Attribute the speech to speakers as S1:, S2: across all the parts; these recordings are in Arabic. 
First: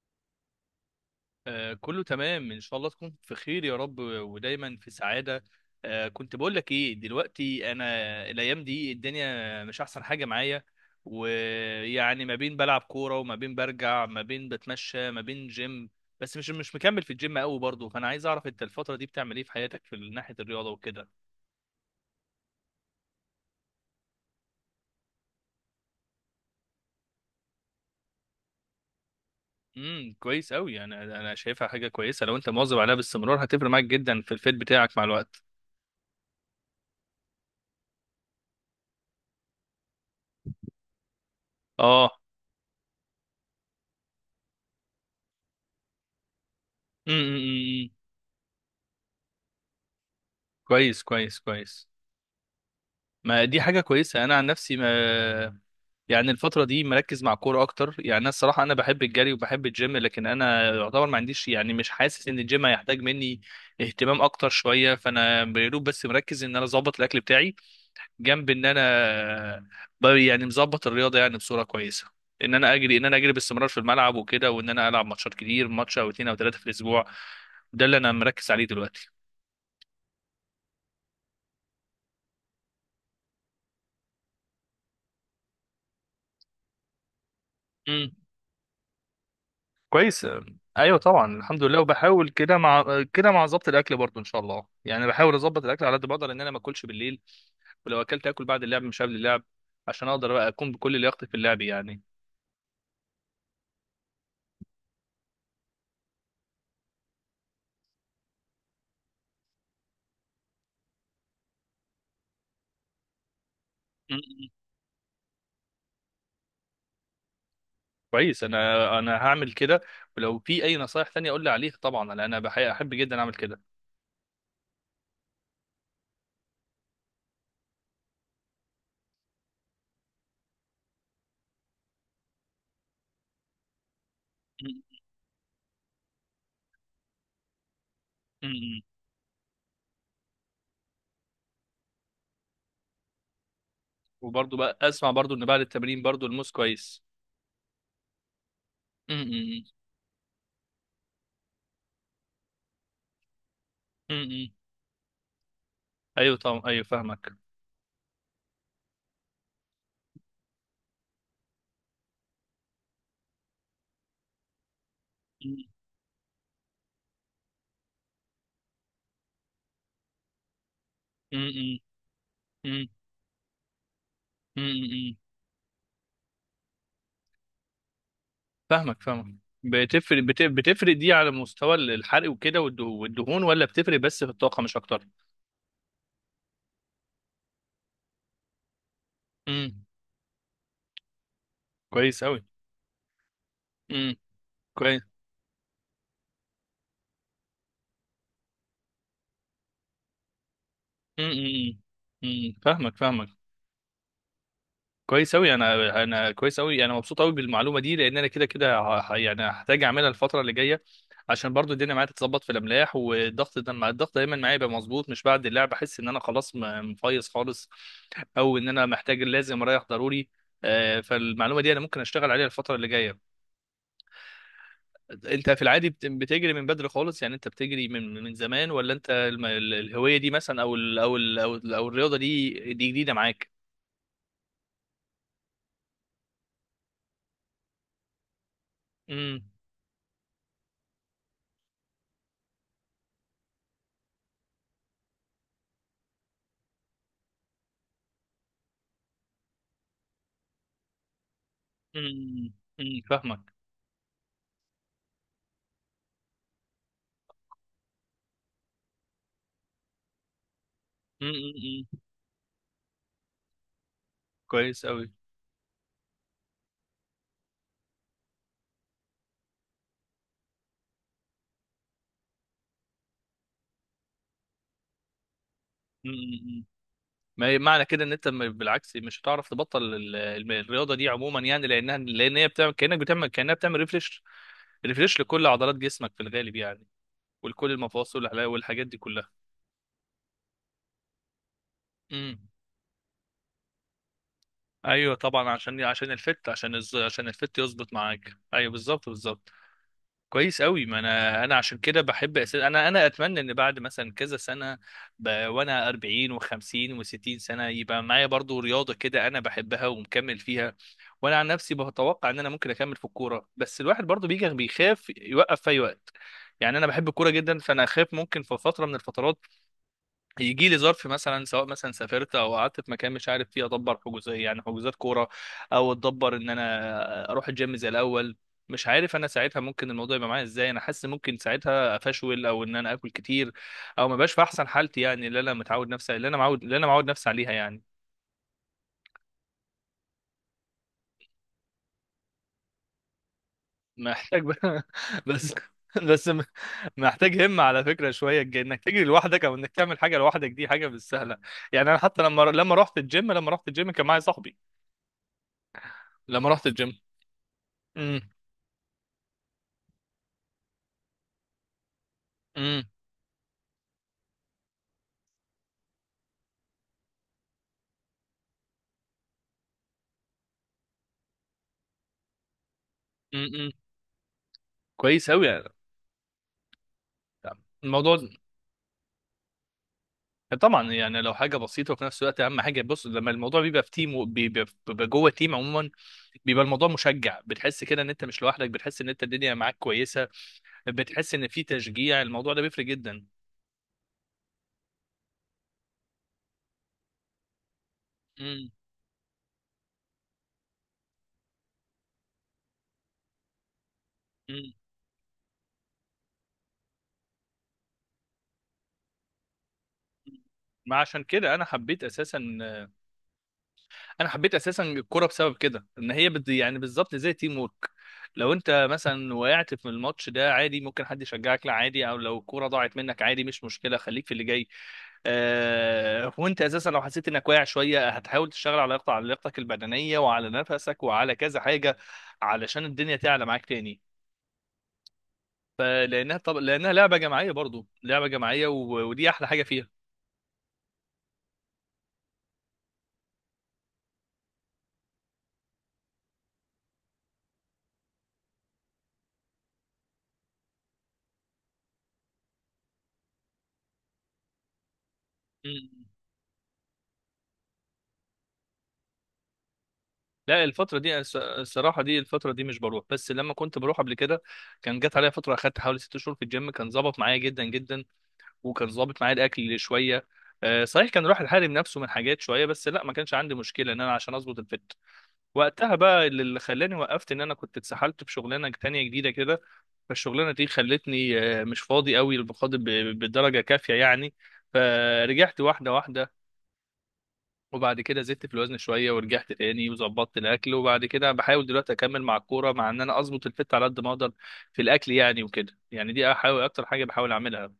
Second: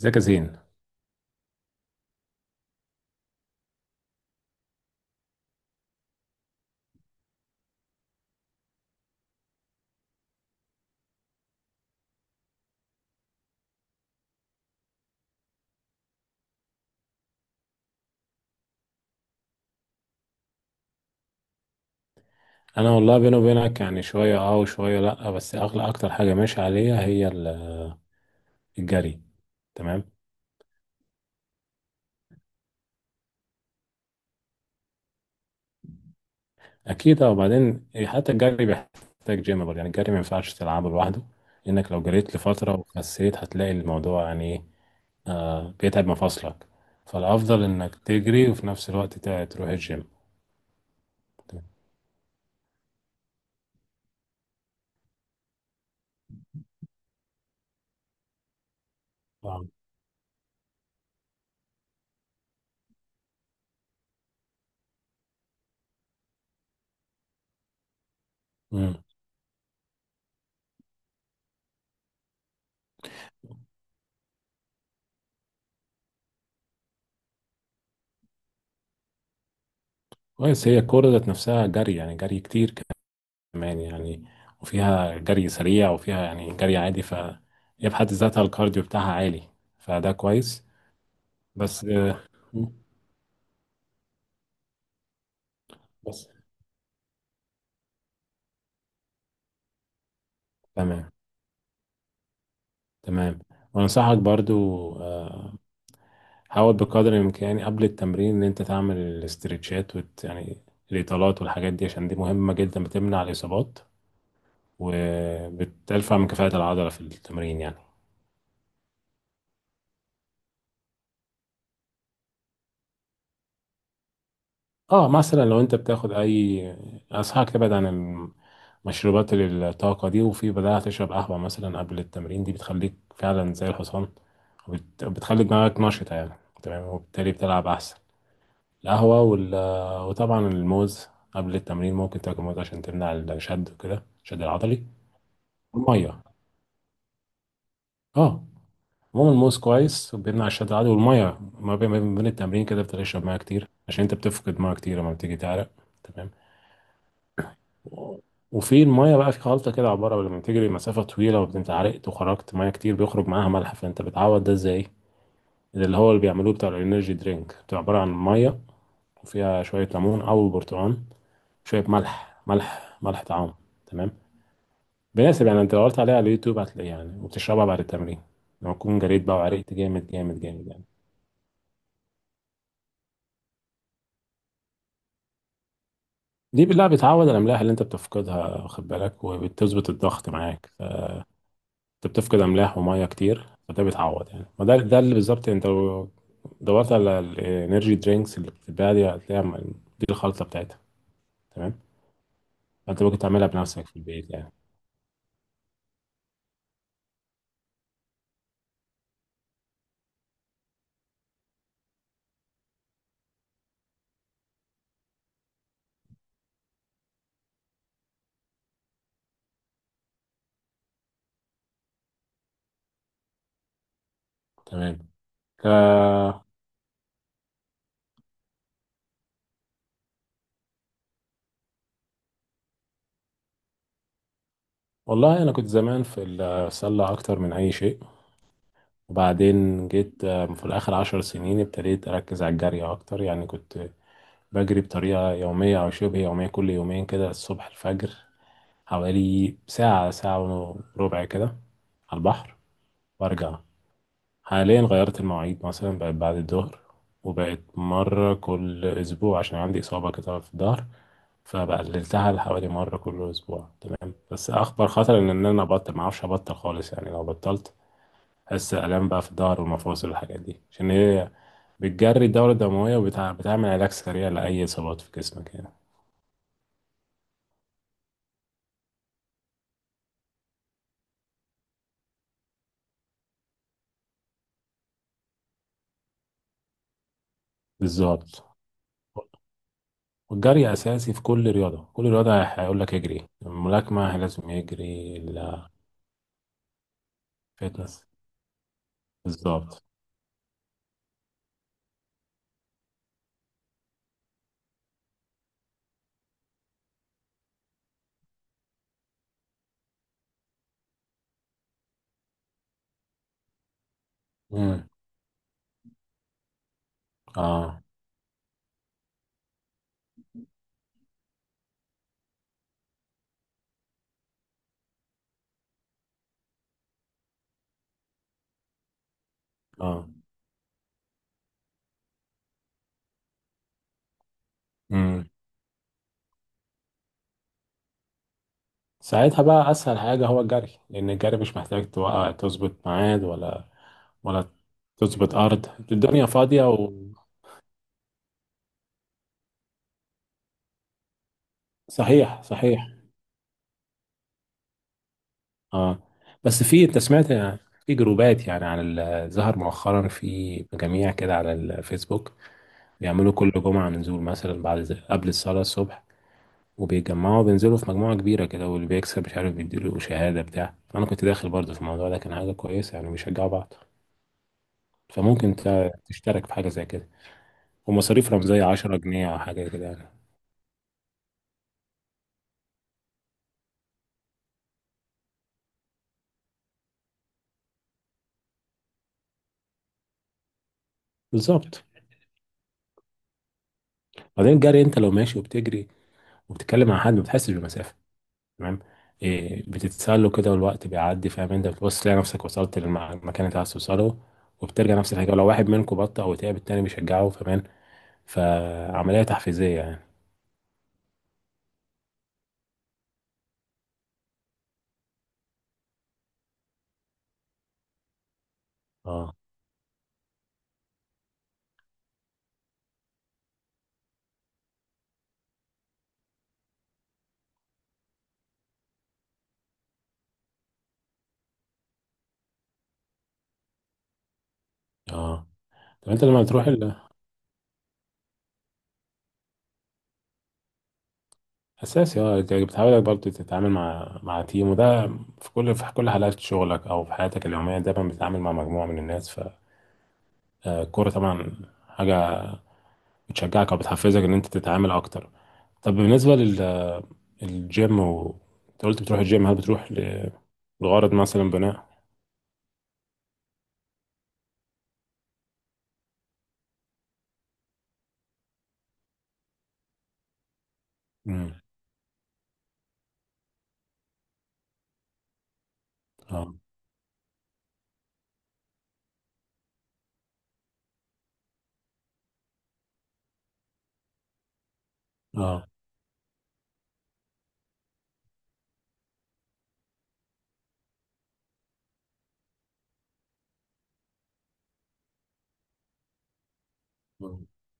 S1: ازيك يا زين؟
S2: آه، كله تمام، ان شاء الله تكون في خير يا رب ودايما في سعاده. آه كنت بقول لك ايه دلوقتي، انا الايام دي الدنيا مش احسن حاجه معايا، ويعني ما بين بلعب كوره وما بين برجع ما بين بتمشى ما بين جيم. بس مش مكمل في الجيم قوي برضه، فانا عايز اعرف انت الفتره دي بتعمل ايه في حياتك في ناحيه الرياضه وكده.
S1: انا والله بيني وبينك يعني شويه اه وشويه لا، بس اغلى اكتر حاجه ماشي عليها هي الجري. تمام.
S2: كويس قوي، انا شايفها حاجه كويسه، لو انت مواظب عليها باستمرار هتفرق معاك جدا في الفيت بتاعك مع الوقت.
S1: اكيد اه، وبعدين حتى الجري بيحتاج جيم برضه. يعني الجري ما ينفعش تلعبه لوحده، لانك لو
S2: اه.
S1: جريت لفتره وخسيت هتلاقي الموضوع يعني ايه، آه، بيتعب مفاصلك.
S2: أمم،
S1: فالافضل
S2: أمم. إمم.
S1: انك تجري وفي نفس الوقت تروح الجيم.
S2: كويس كويس
S1: تمام.
S2: كويس. ما دي حاجة كويسة. أنا عن نفسي ما يعني الفترة دي مركز مع الكورة أكتر. يعني أنا الصراحة أنا بحب الجري وبحب
S1: طبعاً.
S2: الجيم، لكن أنا يعتبر ما عنديش، يعني مش حاسس إن الجيم هيحتاج مني اهتمام أكتر شوية، فأنا بيروب بس مركز إن أنا أظبط الأكل بتاعي، جنب إن
S1: امم،
S2: أنا يعني مظبط الرياضة يعني بصورة كويسة، إن أنا أجري، باستمرار في الملعب وكده، وإن أنا ألعب ماتشات كتير، ماتش أو اتنين أو تلاتة في الأسبوع. ده اللي أنا مركز عليه دلوقتي.
S1: كويس. هي الكوره ذات نفسها جري، يعني جري كتير كمان يعني، وفيها جري سريع وفيها يعني جري عادي، ف هي في حد ذاتها الكارديو بتاعها عالي، فده
S2: كويس.
S1: كويس.
S2: ايوه طبعا، الحمد لله،
S1: بس آه،
S2: وبحاول كده مع كده مع ظبط الاكل برضو ان شاء الله. يعني بحاول اظبط الاكل على قد ما
S1: بس
S2: اقدر، ان انا ما اكلش بالليل، ولو اكلت، اكل بعد اللعب مش قبل اللعب، عشان اقدر بقى اكون بكل
S1: تمام.
S2: لياقتي في اللعب يعني.
S1: تمام، وانصحك برضو، آه، حاول بقدر الامكان قبل التمرين ان انت تعمل الاسترتشات يعني الاطالات والحاجات دي، عشان دي مهمة جدا، بتمنع الاصابات
S2: م- م.
S1: وبترفع من كفاءة العضلة في التمرين يعني.
S2: كويس، انا هعمل كده. ولو في اي نصايح تانية قول لي عليها طبعا، لأن انا احب جدا اعمل كده.
S1: اه مثلا لو انت بتاخد اي، انصحك تبعد عن المشروبات الطاقه دي، وفي بدأت تشرب قهوه مثلا قبل التمرين، دي بتخليك فعلا زي الحصان،
S2: م-
S1: وبت- بتخلي دماغك نشطه يعني. تمام، وبالتالي بتلعب احسن.
S2: م.
S1: القهوه وال...، وطبعا الموز قبل التمرين ممكن تاكل موز عشان تمنع الشد وكده، الشد
S2: وبرضو بقى
S1: العضلي
S2: اسمع برضو ان بعد التمرين
S1: والميه.
S2: برضو الموز كويس.
S1: اه،
S2: م-
S1: عموما الموز
S2: م.
S1: كويس وبيمنع الشد العضلي، والميه ما بين التمرين كده بتشرب ميه كتير عشان
S2: م-
S1: انت
S2: م.
S1: بتفقد ميه كتير لما بتيجي تعرق. تمام.
S2: ايوه طبعا، ايوه فاهمك.
S1: وفي المية بقى في خلطة كده، عبارة لما تجري مسافة طويلة وانت عرقت وخرجت مية كتير، بيخرج معاها ملح، فانت بتعوض ده ازاي؟
S2: م-
S1: ده اللي هو اللي بيعملوه بتاع الانرجي درينك، بتبقى عبارة عن مية وفيها شوية ليمون أو برتقال،
S2: م.
S1: شوية ملح،
S2: م- م.
S1: ملح ملح طعام. تمام؟
S2: م- م.
S1: بيناسب يعني، انت لو دورت عليها على اليوتيوب هتلاقيه يعني، وبتشربها بعد التمرين لما تكون
S2: فاهمك
S1: جريت
S2: فاهمك.
S1: بقى وعرقت جامد جامد جامد يعني.
S2: بتفرق دي على مستوى الحرق وكده والدهون، ولا بتفرق بس في الطاقة مش أكتر؟
S1: دي بالله بتعوض الأملاح اللي انت بتفقدها، واخد بالك،
S2: امم،
S1: وبتظبط الضغط معاك. انت
S2: كويس
S1: بتفقد
S2: أوي.
S1: املاح وميه كتير فده
S2: امم،
S1: بيتعوض يعني، ما ده
S2: كويس.
S1: اللي بالظبط انت لو دورت على الانرجي درينكس اللي بتتباع دي هتلاقيها، دي الخلطه بتاعتها.
S2: امم. امم.
S1: تمام.
S2: امم. امم. فاهمك
S1: انت ممكن
S2: فاهمك.
S1: تعملها بنفسك في البيت يعني.
S2: كويس أوي، أنا كويس أوي، أنا مبسوط أوي بالمعلومة دي، لأن أنا كده يعني هحتاج أعملها الفترة اللي جاية، عشان برضو الدنيا معايا تتظبط في الأملاح والضغط، ده مع الضغط دايما معايا يبقى مظبوط، مش بعد اللعب أحس إن أنا خلاص مفيص خالص، أو إن أنا محتاج لازم أريح ضروري. آه، فالمعلومة دي أنا ممكن أشتغل عليها الفترة اللي جاية.
S1: تمام.
S2: انت في
S1: ك...
S2: العادي بتجري من بدري خالص يعني، انت بتجري من زمان، ولا انت الهوية دي مثلا، او ال او ال او, ال أو الرياضة دي جديدة معاك؟
S1: والله انا كنت زمان في السله اكتر من اي شيء،
S2: امم.
S1: وبعدين جيت آه، في الاخر 10 سنين ابتديت اركز على الجري اكتر. يعني كنت بجري بطريقه يوميه او شبه يوميه كل يومين كده الصبح الفجر، حوالي ساعه، ساعه وربع كده، على
S2: امم.
S1: البحر
S2: امم، فاهمك.
S1: وارجع. حاليا غيرت المواعيد، مثلا بقت بعد الظهر، وبقت مرة كل أسبوع عشان عندي إصابة كده في الظهر،
S2: امم. امم. امم.
S1: فبقللتها لحوالي مرة كل أسبوع. تمام، بس
S2: كويس
S1: أخطر
S2: قوي.
S1: خطر إن أنا أبطل، معرفش أبطل خالص يعني. لو بطلت أحس آلام بقى في الظهر والمفاصل والحاجات دي، عشان هي بتجري الدورة الدموية وبتعمل علاج سريع لأي إصابات في جسمك يعني.
S2: امم. ما معنى كده ان انت بالعكس مش هتعرف تبطل الرياضة دي عموما يعني، لان هي بتعمل كانك بتعمل، كانها بتعمل ريفريش، ريفريش لكل عضلات جسمك في الغالب يعني، ولكل
S1: بالظبط.
S2: المفاصل والحاجات دي كلها.
S1: والجري أساسي في كل رياضة، كل
S2: امم.
S1: رياضة هيقول لك اجري، الملاكمة لازم
S2: ايوه
S1: يجري،
S2: طبعا، عشان الفت، عشان الفت يظبط
S1: الفتنس،
S2: معاك، ايوه بالظبط بالظبط.
S1: بالظبط.
S2: كويس قوي، ما انا عشان كده بحب انا اتمنى ان بعد مثلا كذا سنه، وانا 40 و50 و60 سنه يبقى معايا برضو رياضه كده انا بحبها ومكمل فيها. وانا عن نفسي بتوقع ان انا ممكن اكمل في الكوره، بس الواحد برضو بيجي
S1: مم.
S2: بيخاف يوقف في اي وقت. يعني انا بحب الكوره جدا،
S1: اه
S2: فانا اخاف ممكن في فتره من الفترات يجي لي ظرف مثلا، سواء مثلا سافرت او قعدت في مكان مش عارف فيه ادبر حجوزات، يعني حجوزات كوره، او اتدبر ان انا اروح الجيم زي الاول. مش عارف انا ساعتها ممكن
S1: اه.
S2: الموضوع يبقى معايا ازاي، انا حاسس ممكن ساعتها افشول، او ان انا اكل كتير، او ما بقاش في احسن حالتي
S1: امم.
S2: يعني، اللي انا متعود نفسي، اللي انا معود نفسي عليها يعني.
S1: ساعتها بقى اسهل حاجه هو الجري، لان الجري مش محتاج توقع، تظبط ميعاد ولا
S2: محتاج
S1: ولا
S2: بقى
S1: تظبط
S2: بس.
S1: ارض، الدنيا
S2: بس م-
S1: فاضيه و...،
S2: محتاج همة على فكرة شوية، انك تجري لوحدك او انك تعمل حاجة لوحدك دي حاجة مش سهلة. يعني انا حتى لما
S1: صحيح
S2: لما
S1: صحيح.
S2: رحت الجيم، لما رحت الجيم كان معايا صاحبي
S1: اه
S2: لما
S1: بس
S2: رحت
S1: في، انت
S2: الجيم.
S1: سمعت في جروبات يعني على ظهر مؤخرا، في مجاميع كده على الفيسبوك
S2: امم.
S1: بيعملوا كل جمعه نزول مثلا بعد قبل الصلاه الصبح، وبيتجمعوا بينزلوا في مجموعه كبيره كده، واللي بيكسب مش عارف بيديله شهاده بتاع. انا كنت داخل برضه في الموضوع ده، كان حاجه كويسه يعني، بيشجعوا
S2: امم،
S1: بعض.
S2: كويس قوي
S1: فممكن
S2: يعني
S1: تشترك في حاجة زي كده،
S2: الموضوع.
S1: ومصاريف رمزية 10 جنيه أو حاجة كده يعني.
S2: طبعا يعني لو حاجه بسيطه وفي نفس الوقت، اهم حاجه بص، لما الموضوع بيبقى في تيم، وبيبقى جوه تيم عموما، بيبقى الموضوع مشجع، بتحس كده ان انت مش لوحدك، بتحس ان انت الدنيا معاك كويسه، بتحس ان في
S1: بالظبط.
S2: تشجيع، الموضوع ده بيفرق جدا.
S1: بعدين الجري أنت لو ماشي وبتجري وبتتكلم مع حد ما بتحسش بالمسافة.
S2: امم.
S1: تمام. إيه، بتتسله كده والوقت بيعدي، فاهم؟ أنت بتبص تلاقي نفسك وصلت للمكان اللي أنت عايز توصله،
S2: امم.
S1: وبترجع نفس الحاجة، ولو واحد منكم بطأ أو تعب التاني بيشجعه، فاهم؟ فعملية تحفيزية يعني.
S2: ما عشان كده انا حبيت اساسا، انا حبيت اساسا الكوره بسبب كده، ان هي يعني بالظبط زي تيم وورك. لو انت مثلا
S1: اه
S2: وقعت في الماتش ده عادي، ممكن حد يشجعك، لا عادي، او لو الكوره ضاعت منك عادي مش مشكله، خليك في اللي جاي. وانت اساسا لو حسيت انك واقع شويه، هتحاول تشتغل على لياقتك، على لياقتك البدنيه وعلى نفسك وعلى كذا حاجه، علشان الدنيا تعلى معاك تاني.
S1: اه. طب أنت
S2: فلانها
S1: لما
S2: طب
S1: بتروح
S2: لانها
S1: ال...،
S2: لعبه جماعيه، برضو لعبه جماعيه، ودي احلى حاجه
S1: اساسي، اه انت بتحاول برضه تتعامل مع تيم وده. في كل حالات شغلك او في حياتك اليوميه دايما بتتعامل مع مجموعه من الناس، فالكوره طبعا حاجه بتشجعك او بتحفزك ان انت تتعامل اكتر.
S2: فيها.
S1: طب بالنسبه لل الجيم و...، انت قلت بتروح الجيم، هل بتروح ل-
S2: لا الفترة
S1: لغرض
S2: دي
S1: مثلا بناء؟
S2: الصراحة دي الفترة دي مش بروح، بس لما كنت بروح قبل كده، كان جت عليا فترة أخدت حوالي ست شهور في الجيم، كان ظابط معايا جدا جدا، وكان ظابط معايا الأكل شوية. آه، صحيح كان راح
S1: امم.
S2: الحارم نفسه من حاجات شوية، بس لا ما كانش عندي مشكلة إن أنا عشان أظبط الفت وقتها بقى. اللي
S1: اه
S2: اللي خلاني وقفت إن أنا كنت اتسحلت في شغلانة تانية جديدة كده، فالشغلانة دي خلتني آه، مش فاضي قوي بقدر، بدرجة كافية يعني، فرجعت
S1: اه.
S2: واحدة واحدة، وبعد كده زدت في الوزن شويه، ورجعت تاني وظبطت الاكل، وبعد كده بحاول دلوقتي اكمل مع الكوره، مع ان انا اظبط الفت على قد ما اقدر في الاكل يعني وكده. يعني دي احاول اكتر حاجه بحاول
S1: مم.
S2: اعملها.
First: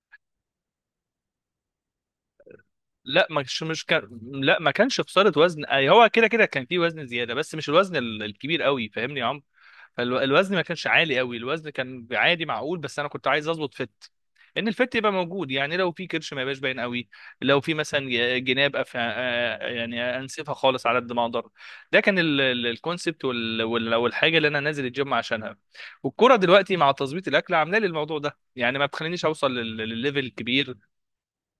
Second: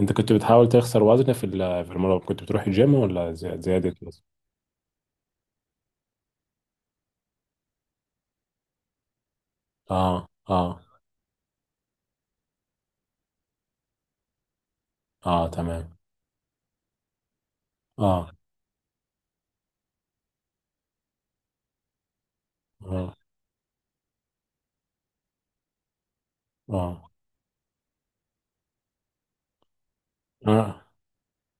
S1: انت كنت بتحاول تخسر وزن في في المرة كنت بتروح الجيم،
S2: لا
S1: ولا
S2: مش مش
S1: زيادة
S2: كان
S1: وزن؟
S2: لا ما كانش خساره وزن، اي هو كده كده كان في وزن زياده، بس مش الوزن الكبير قوي فاهمني يا عمرو.
S1: اه
S2: فالوزن ما
S1: اه
S2: كانش عالي قوي، الوزن كان عادي معقول، بس انا كنت عايز اظبط فت، ان الفت يبقى
S1: اه.
S2: موجود يعني، لو
S1: تمام.
S2: في كرش ما يبقاش باين قوي، لو في مثلا
S1: اه
S2: جناب آه، يعني انسفها خالص على قد ما اقدر. ده كان
S1: اه
S2: الكونسبت والحاجه اللي انا نازل الجيم عشانها، والكوره دلوقتي مع
S1: اه،
S2: تظبيط الاكل عامله لي الموضوع ده، يعني ما بتخلينيش اوصل للليفل الكبير،
S1: آه.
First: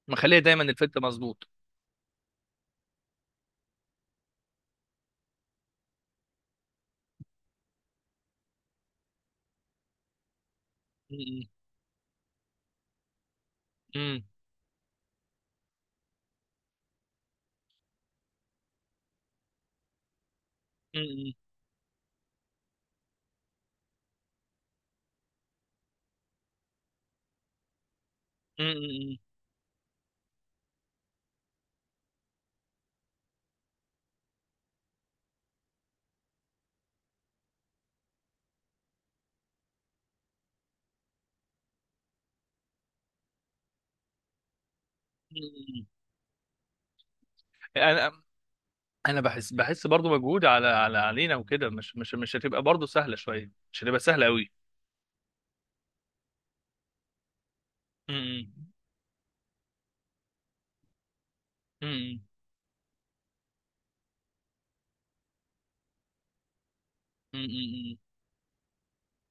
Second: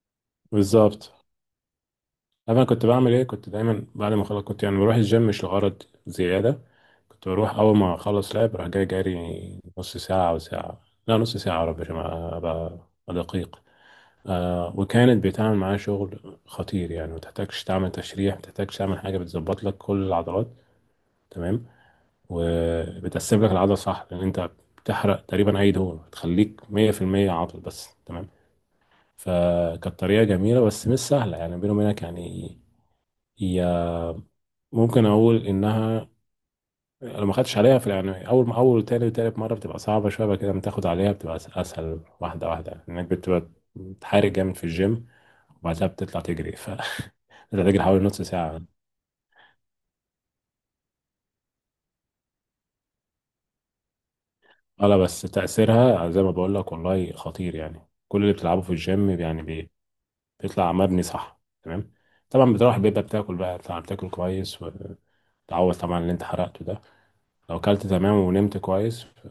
S2: مخليه دايما الفت
S1: بالظبط.
S2: مظبوط.
S1: عارف انا كنت بعمل ايه؟ كنت دايما بعد ما خلاص، كنت يعني بروح الجيم مش لغرض زياده، كنت بروح اول ما اخلص لعب، راح جاي جاري نص ساعه او ساعه، لا نص
S2: م.
S1: ساعه يا رب، عشان ابقى أبقى دقيق.
S2: م.
S1: آه، وكانت بتعمل معايا شغل خطير يعني، ما تحتاجش تعمل تشريح، ما تحتاجش تعمل حاجه، بتظبط لك كل العضلات.
S2: م. م.
S1: تمام، وبتقسم لك العضله صح، لان انت بتحرق تقريبا اي دهون، بتخليك 100% عضل بس. تمام.
S2: م. م.
S1: فكانت طريقه جميله بس مش سهله يعني، بيني وبينك يعني. هي ممكن اقول انها لو ما خدتش عليها في، يعني اول ما اول تاني وتالت مره بتبقى صعبه شويه، بعد كده لما تاخد عليها بتبقى اسهل، واحده واحده، انك بتبقى بتحارب جامد في الجيم،
S2: م. م.
S1: وبعدها بتطلع تجري ف بتطلع تجري حوالي
S2: م.
S1: نص ساعه.
S2: انا بحس، بحس برضو مجهود على علينا وكده، مش مش هتبقى برضو سهله شويه، مش هتبقى سهله قوي.
S1: اه لا بس تاثيرها زي ما بقول لك والله خطير يعني، كل اللي بتلعبه في الجيم يعني بيطلع مبني صح. تمام. طبعا بتروح بيبقى بتاكل بقى، طبعا بتاكل كويس وتعوض طبعا اللي انت حرقته ده. لو اكلت
S2: امم.
S1: تمام ونمت كويس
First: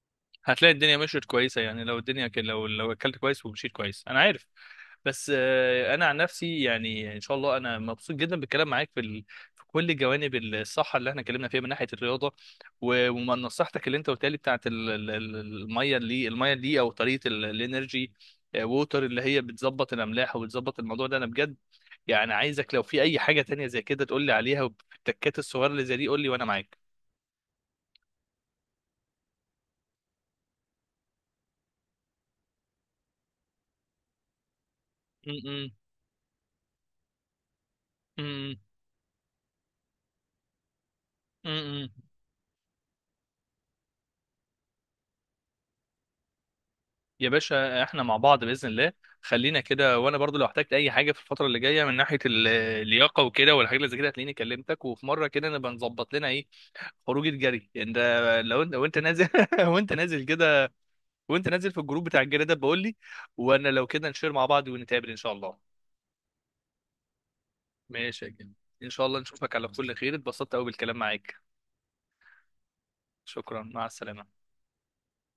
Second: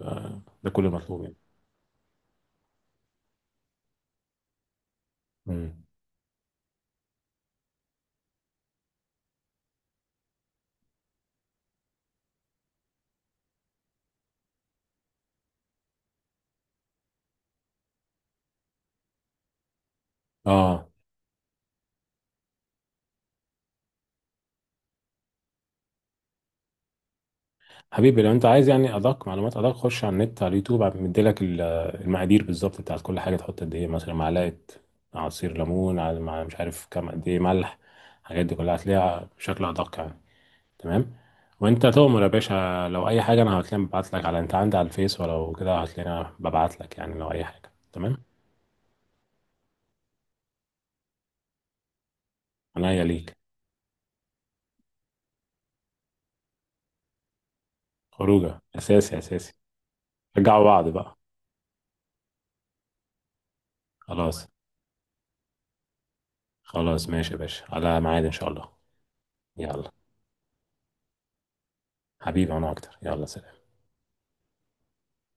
S1: ده
S2: هتلاقي
S1: كل
S2: الدنيا
S1: المطلوب
S2: مشيت
S1: يعني.
S2: كويسه يعني، لو الدنيا لو اكلت كويس ومشيت كويس انا عارف. بس
S1: مم.
S2: آه، انا عن نفسي يعني ان شاء الله انا مبسوط جدا بالكلام معاك في كل جوانب الصحه اللي احنا اتكلمنا فيها من ناحيه الرياضه، ومن نصيحتك اللي انت قلتها لي بتاعت الميه، اللي الميه دي او طريقه الانرجي، آه، ووتر، اللي هي بتظبط الاملاح وبتظبط
S1: اه.
S2: الموضوع ده، انا بجد يعني عايزك لو في اي حاجه تانية زي كده تقول لي عليها، والتكات الصغيره اللي زي دي قول لي وانا معاك.
S1: حبيبي لو انت عايز يعني ادق معلومات، ادق، خش على النت على اليوتيوب، مديلك المقادير بالظبط بتاعت كل حاجه، تحط قد ايه مثلا معلقه
S2: م.
S1: عصير
S2: م.
S1: ليمون على مع مش عارف كام قد ايه ملح، الحاجات
S2: م.
S1: دي كلها هتلاقيها بشكل ادق يعني. تمام.
S2: م.
S1: وانت
S2: م.
S1: تؤمر يا باشا، لو اي حاجه انا هتلاقيني ببعت لك، على انت عندي على الفيس، ولو كده هتلاقيني ببعت لك يعني،
S2: يا
S1: لو اي حاجه.
S2: باشا احنا مع
S1: تمام،
S2: بعض باذن الله، خلينا كده. وانا برضو لو احتجت اي حاجه في الفتره اللي جايه من ناحيه
S1: عينيا
S2: اللياقه
S1: ليك.
S2: وكده والحاجات اللي زي كده هتلاقيني كلمتك، وفي مره كده نبقى نظبط لنا ايه، خروجه جري. انت
S1: خروجه
S2: لو انت وانت
S1: اساسي
S2: نازل
S1: اساسي،
S2: وانت نازل
S1: رجعوا
S2: كده،
S1: بعض بقى.
S2: وانت نازل في الجروب بتاع الجري ده بقول لي، وانا لو كده نشير مع
S1: خلاص،
S2: بعض ونتقابل ان شاء الله.
S1: خلاص، ماشي يا باشا على
S2: ماشي
S1: ميعاد
S2: يا
S1: ان شاء
S2: جميل،
S1: الله.
S2: ان شاء الله نشوفك على
S1: يلا،
S2: كل خير، اتبسطت قوي بالكلام معاك.
S1: حبيبي انا اكتر، يلا
S2: شكرا
S1: سلام.
S2: مع السلامه.